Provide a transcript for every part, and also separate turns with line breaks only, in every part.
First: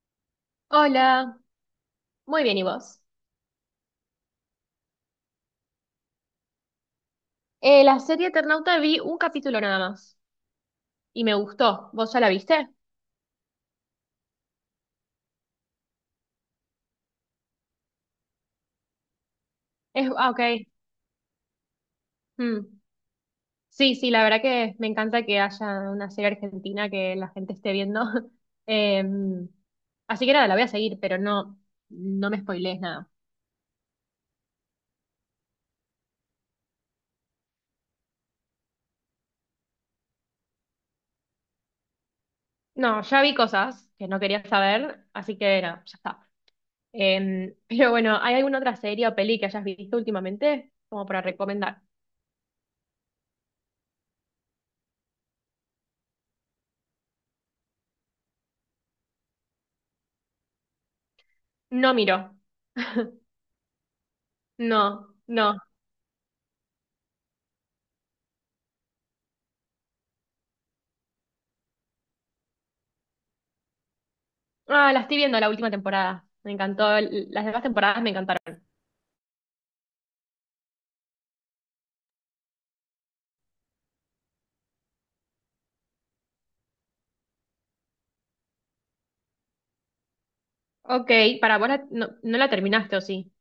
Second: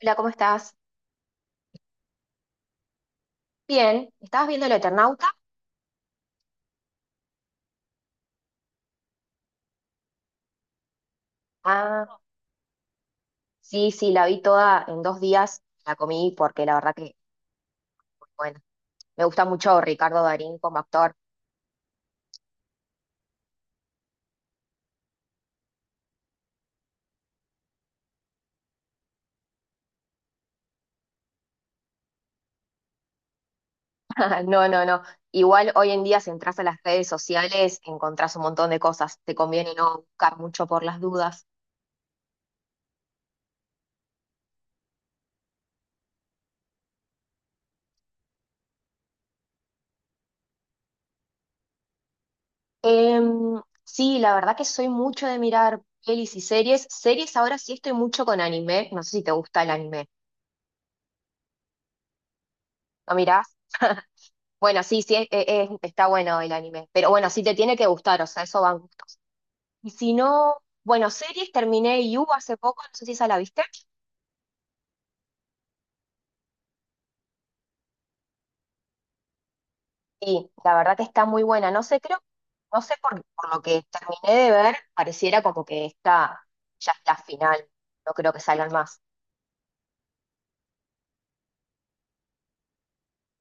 Hola, ¿cómo estás?
Hola, muy bien, ¿y vos?
Bien, ¿estabas viendo El Eternauta?
La serie Eternauta vi un capítulo nada más y me gustó.
Ah,
¿Vos ya la viste?
sí, sí, la vi toda en dos días, la comí porque la verdad que, bueno, me gusta mucho Ricardo
Ah, ok.
Darín como actor.
Mm. Sí, sí, la verdad que me encanta que haya una serie argentina que la gente esté viendo. Em, Así que nada, la voy a seguir, pero no, no me spoilees nada.
No, no, no. Igual hoy en día si entras a las redes sociales encontrás un montón de cosas, te conviene no buscar mucho por las dudas.
No, ya vi cosas que no quería saber, así que no, ya está. Pero bueno, ¿hay alguna otra serie o peli que hayas visto últimamente como para recomendar?
Sí, la verdad que soy mucho de mirar pelis y series. Series ahora sí estoy mucho con anime, no sé si te gusta el anime.
No miro,
¿Lo mirás? Bueno, sí,
no,
sí,
no.
está bueno el anime, pero bueno, sí te tiene que gustar, o sea, eso van gustos. Y si no, bueno, series terminé You hace poco, no sé si esa la viste,
Ah, la estoy viendo la última temporada. Me encantó. Las demás temporadas me encantaron.
sí, la verdad que está muy buena, no sé, creo, no sé por lo que terminé de ver, pareciera como que esta ya es la final, no creo que salgan más.
Ok, para vos no, no la terminaste, ¿o sí?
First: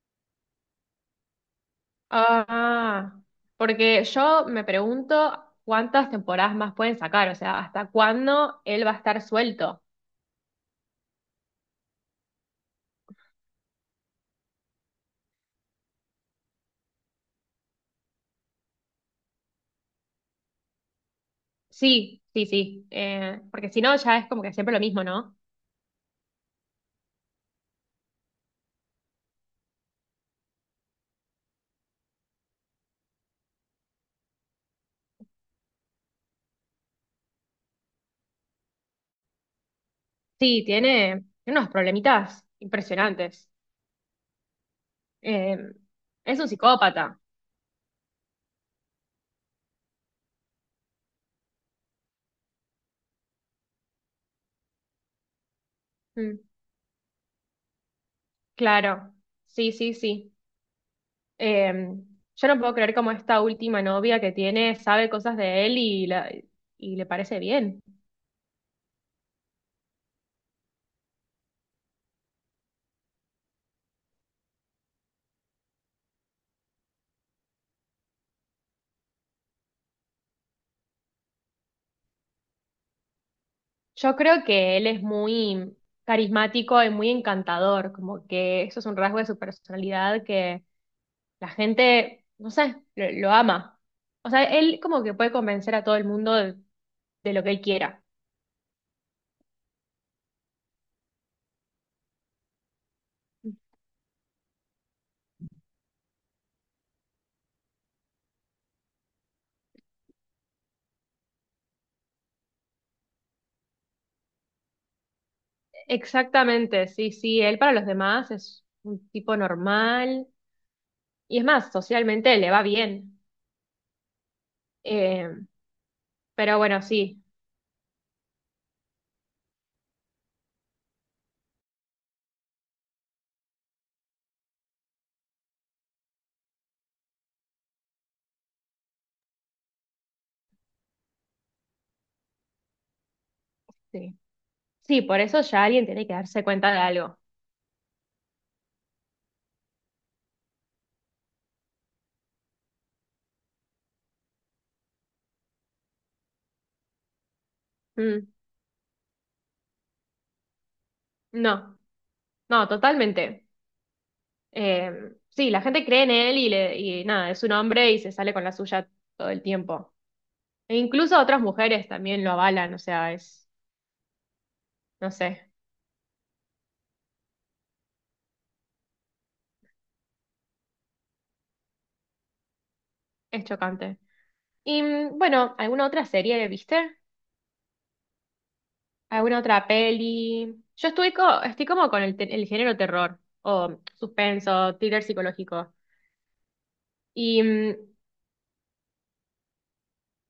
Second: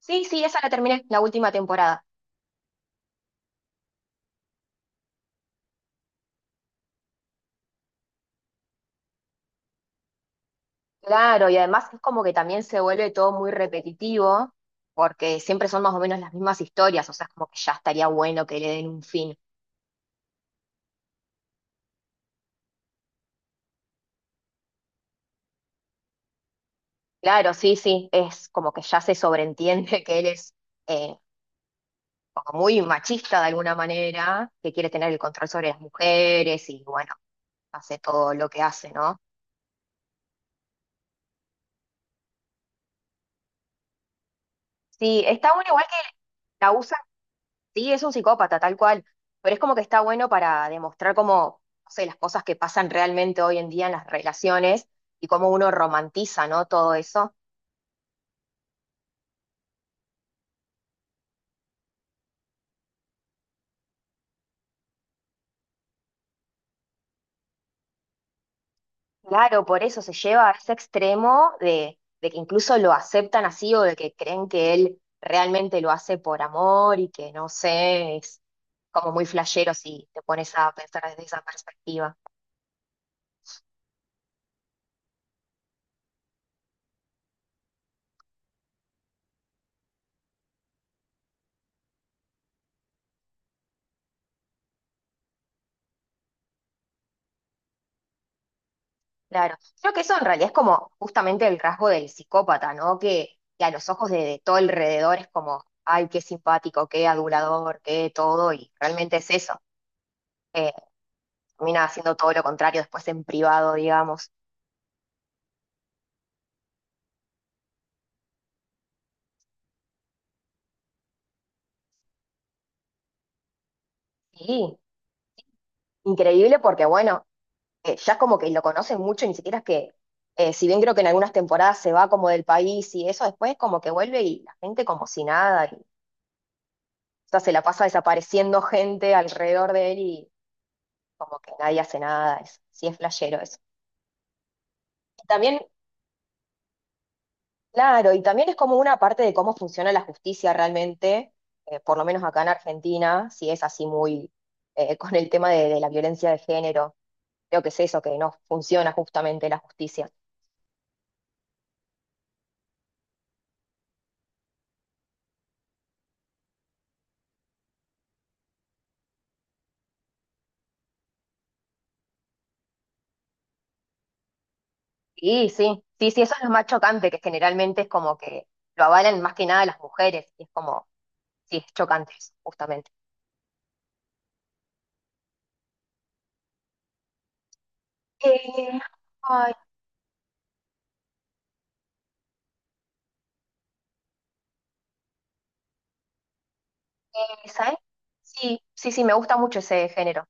Sí, sí, esa la terminé, la última temporada.
Ah, porque yo me pregunto cuántas temporadas más pueden sacar, o sea, ¿hasta cuándo él va a estar suelto?
Claro, y además es como que también se vuelve todo muy repetitivo, porque siempre son más o menos las mismas historias, o sea, es como que ya estaría bueno que le den un fin.
Sí, sí, sí. Porque si no, ya es como que siempre lo mismo, ¿no?
Claro, sí, sí, es como que ya se sobreentiende que él es eh, como muy machista de alguna manera, que quiere tener el control sobre las mujeres y bueno, hace todo lo que hace, ¿no?
Sí, tiene unos problemitas impresionantes.
Sí, está
Eh,
bueno igual que
es un
la usa,
psicópata.
sí, es un psicópata tal cual, pero es como que está bueno para demostrar cómo, no sé, las cosas que pasan realmente hoy en día en las relaciones y cómo uno
Mm,
romantiza, ¿no? Todo eso.
claro. Sí, sí, sí. Eh, yo no puedo creer cómo esta última novia que tiene sabe cosas de él y le parece bien.
Claro, por eso se lleva a ese extremo de que incluso lo aceptan así o de que creen que él realmente lo hace por amor y que no sé, es como muy flashero si te pones a pensar desde esa perspectiva.
Yo creo que él es muy carismático y muy encantador, como que eso es un rasgo de su personalidad que la gente, no sé, lo ama. O sea, él como que puede convencer a todo el mundo de lo que él quiera.
Claro, creo que eso en realidad es como justamente el rasgo del psicópata, ¿no? Que a los ojos de todo alrededor es como, ay, qué simpático, qué adulador, qué todo, y realmente es eso. Eh, Termina haciendo todo lo contrario después en privado, digamos.
Exactamente, sí, sí, él para los demás es un tipo normal y es más, socialmente le va bien.
Sí,
Eh, pero
increíble
bueno,
porque
sí.
bueno, ya es como que lo conocen mucho, ni siquiera es que, si bien creo que en algunas temporadas se va como del país y eso, después como que vuelve y la gente como si nada, y, o sea, se la pasa desapareciendo gente alrededor de él y como que nadie hace nada, es, sí, es flashero eso.
Sí. Sí, por
Y
eso
también,
ya alguien tiene que darse cuenta de algo.
claro, y también es como una parte de cómo funciona la justicia realmente, por lo menos acá en Argentina, si es así muy con el tema de la violencia de género, creo que es eso, que
Mm,
no funciona justamente la justicia.
no, no, totalmente. Eh, sí, la gente cree en él y nada, es un hombre y se sale con la suya todo el tiempo. E incluso otras mujeres también lo avalan, o sea, no
Sí,
sé,
sí, sí, sí, eso es lo más chocante, que generalmente es como que lo avalan más que nada las mujeres, y es como, sí, es chocante eso, justamente.
es chocante. Y bueno, ¿alguna otra serie viste?
Eh,
¿Alguna
ay,
otra peli? Yo estoy, estoy como con el, el género terror o suspenso, thriller psicológico. Y
¿sabes? Sí, sí, sí, me gusta mucho ese género.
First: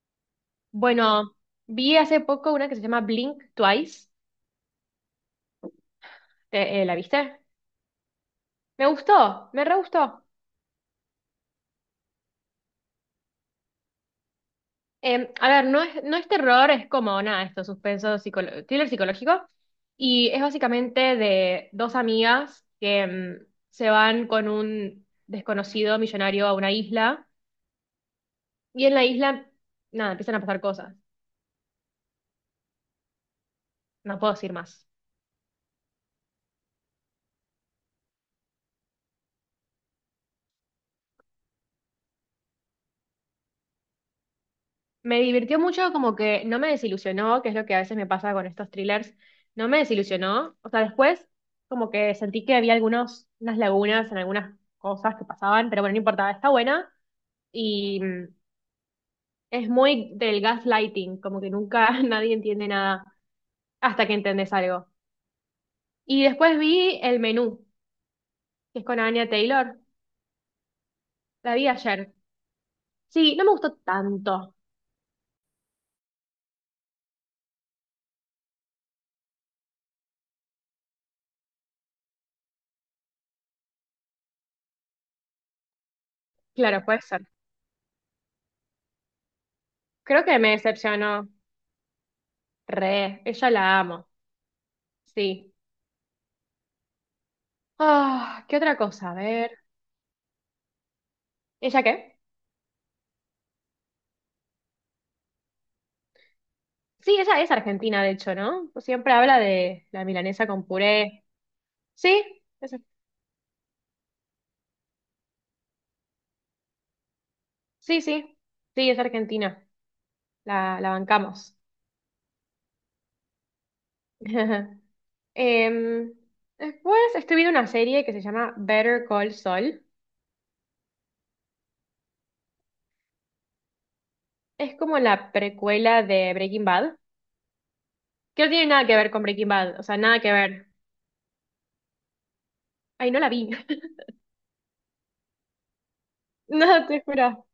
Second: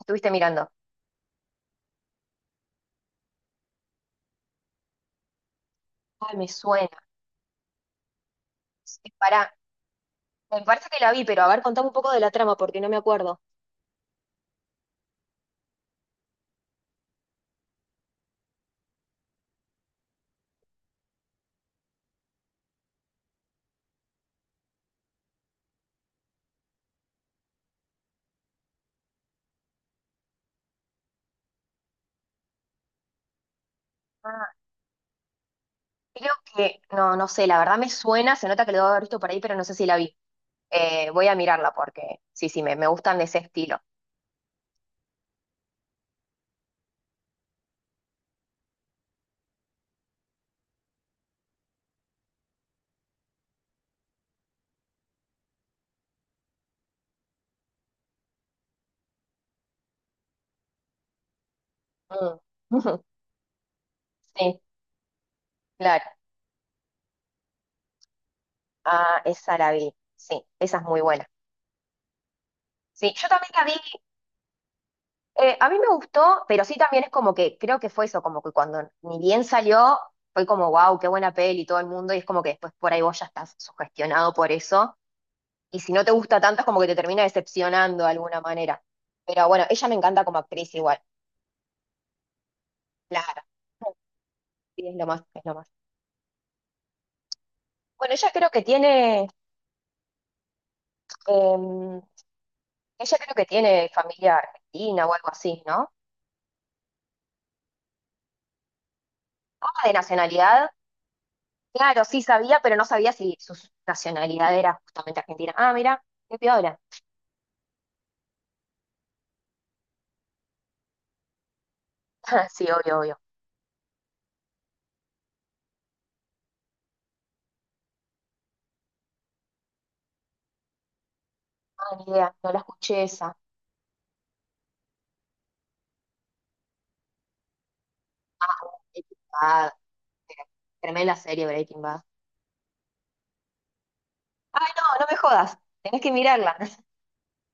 Estuviste mirando.
bueno, vi hace poco una que se llama Blink Twice.
Ay, me
¿la
suena.
viste? Me
Sí,
gustó, me re gustó.
me parece que la vi, pero a ver, contame un poco de la trama porque no me acuerdo.
A ver, no es, no es terror, es como nada, esto, suspenso, thriller psicológico. Y es básicamente de dos amigas que se van con un desconocido millonario a una isla. Y en la isla, nada, empiezan a pasar cosas. No puedo
Ah,
decir más.
creo que, no, no sé, la verdad me suena, se nota que lo debo haber visto por ahí, pero no sé si la vi. Voy a mirarla porque, sí, sí, me gustan de ese estilo.
Me divirtió mucho, como que no me desilusionó, que es lo que a veces me pasa con estos thrillers, no me desilusionó. O sea, después como que sentí que había algunos, unas lagunas en algunas cosas que pasaban, pero bueno, no importaba, está buena y es muy del gaslighting, como que nunca nadie
Mm.
entiende nada hasta que entendés
Sí,
algo.
claro.
Y después vi El Menú, que es con
Ah,
Anya
esa la
Taylor,
vi. Sí, esa es muy buena.
la vi ayer.
Sí, yo
Sí, no me
también la
gustó
vi.
tanto,
A mí me gustó, pero sí también es como que creo que fue eso, como que cuando ni bien salió, fue como, wow, qué buena peli todo el mundo, y es como que después por ahí vos ya estás sugestionado por eso. Y si no te gusta tanto, es como
claro,
que te
puede ser.
termina decepcionando de alguna manera. Pero bueno, ella me encanta
Creo
como
que me
actriz igual,
decepcionó, re,
claro.
ella la amo,
Sí, es lo más, es
sí.
lo más. Bueno, ella
Ah,
creo
¿qué
que
otra cosa? A
tiene,
ver. ¿Ella
em,
qué?
ella creo que tiene familia argentina o algo así, ¿no?
Sí, ella es argentina, de hecho, ¿no? Siempre habla
Ah,
de
de
la milanesa con
nacionalidad.
puré.
Claro, sí
Sí,
sabía,
es-
pero no sabía si su nacionalidad era justamente argentina. Ah, mira, qué piola.
sí, sí. Sí, es argentina. La bancamos.
Sí, obvio, obvio.
Em, Después estoy viendo una serie que se llama Better Call Saul.
Ah, ni idea, no la escuché esa.
Es como la precuela de Breaking Bad, que no tiene nada que ver
Breaking
con Breaking
Bad,
Bad, o sea, nada que
pero
ver.
tremenda serie Breaking Bad.
Ay, no la vi.
Ay, no, no me jodas, tenés que mirarla.
No, te juro.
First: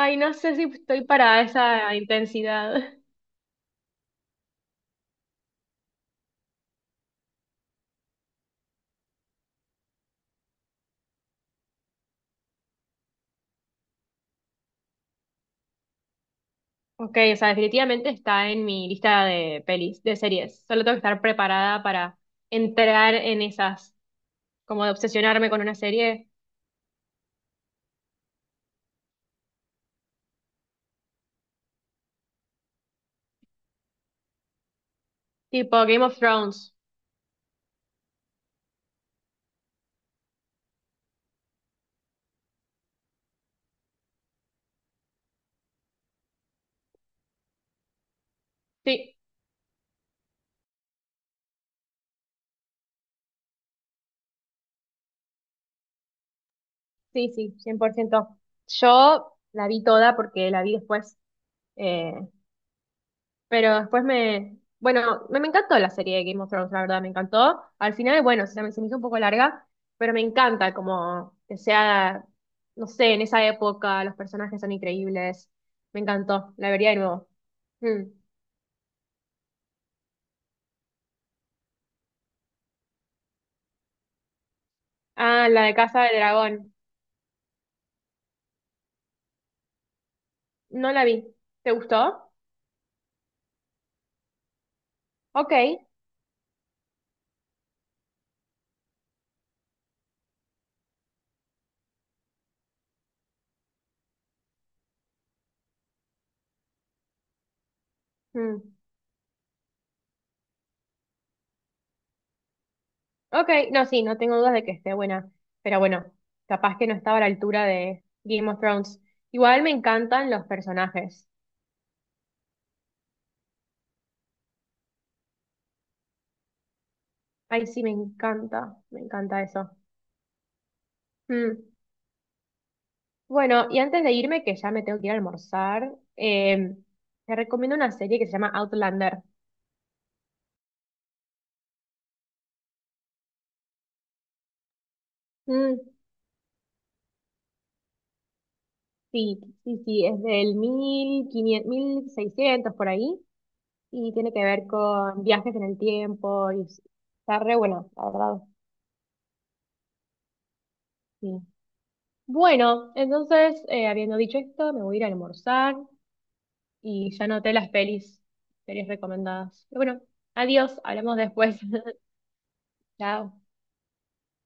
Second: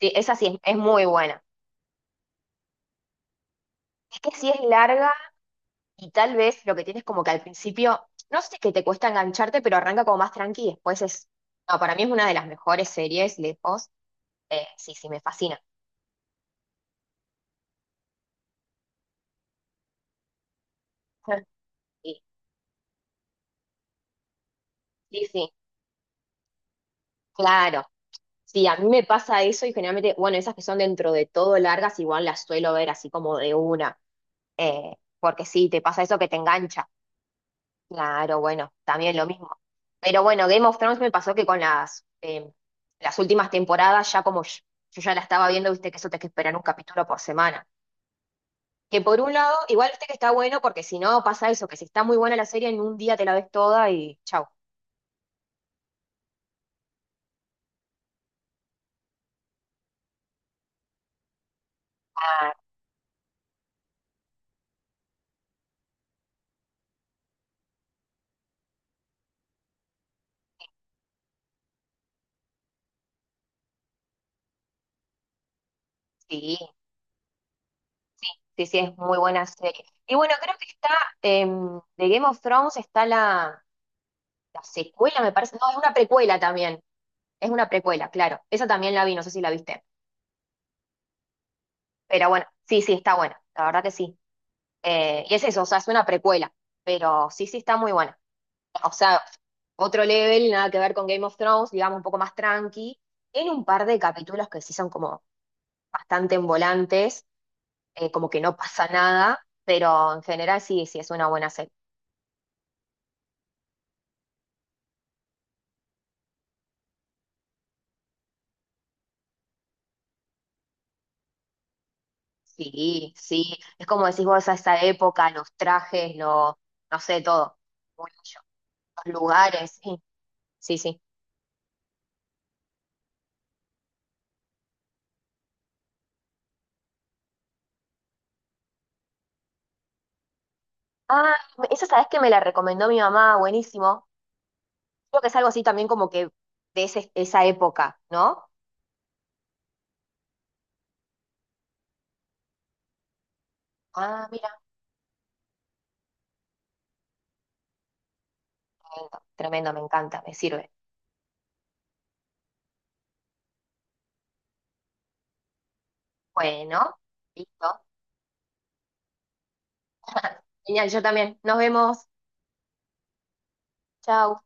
Sí,
no
esa sí,
sé si
es
estoy
muy
para
buena.
esa intensidad.
Es que sí es larga y tal vez lo que tienes como que al principio, no sé, que te cuesta engancharte, pero arranca como más tranqui y después es, no, para mí es una de las mejores series, lejos. Sí, sí, me fascina.
Ok, o sea, definitivamente está en mi lista de pelis, de series. Solo tengo que estar preparada para
Sí,
entrar en esas, como de
sí,
obsesionarme
sí,
con una serie
claro. Sí, a mí me pasa eso y generalmente, bueno, esas que son dentro de todo largas, igual las suelo ver así como de una, eh, porque sí, te
tipo
pasa
Game of
eso que te
Thrones.
engancha. Claro, bueno, también lo mismo. Pero bueno, Game of Thrones me pasó que con las, las últimas temporadas, ya como yo ya la estaba viendo, viste que eso te que esperar un capítulo por semana. Que
Sí,
por un lado, igual viste que está bueno, porque si no pasa eso, que si está muy buena la serie, en un día te la ves toda y chau.
sí, sí, 100%. Yo la vi toda porque la vi después. eh,
Ah,
Pero después me, bueno, me encantó la serie de Game of Thrones, la verdad, me encantó. Al final, bueno, se me hizo un poco larga, pero me encanta como que sea, no sé, en esa época los personajes son increíbles. Me encantó,
sí.
la vería de nuevo. Mm.
Sí, sí, es muy buena serie. Y bueno, creo que está, de Game of Thrones está la secuela, me
Ah,
parece.
la
No,
de
es una
Casa de
precuela
Dragón.
también. Es una precuela, claro. Esa también la vi, no sé si la viste.
No la vi. ¿Te
Pero
gustó?
bueno, sí, sí, está buena. La verdad que sí. Y es
Ok.
eso, o sea, es una precuela. Pero sí, sí, está muy buena. O sea, otro level, nada que ver con Game of Thrones, digamos, un poco más tranqui. Tiene un par de capítulos que sí son como bastante envolantes, como que no
Mm.
pasa nada. Pero en general sí, sí, es una buena serie.
Ok, no, sí, no tengo dudas de que esté buena, pero bueno, capaz que no estaba a la altura de Game of Thrones. Igual me encantan los personajes.
Sí, sí, es como decís vos a esa época, los trajes, lo, no sé, todo.
Ay, sí,
Muy bello.
me
Los
encanta eso.
lugares, sí, sí, sí.
Mm. Bueno, y antes de irme, que ya me tengo que ir a almorzar, te recomiendo una serie que se llama Outlander.
Ah, esa sabes que me la recomendó mi mamá, buenísimo. Creo que es algo así
Mm,
también como que de esa época, ¿no?
sí, sí, sí, es del 1500, 1600 por ahí, y
Ah,
tiene que
mira,
ver con viajes en el tiempo, y está re bueno, la verdad,
tremendo, tremendo, me encanta, me sirve.
sí. Bueno, entonces, habiendo dicho esto, me voy a ir a almorzar,
Bueno,
y ya anoté las
listo.
pelis, series recomendadas. Pero bueno, adiós,
Genial, yo
hablamos
también. Nos
después.
vemos.
Chao.
Chao.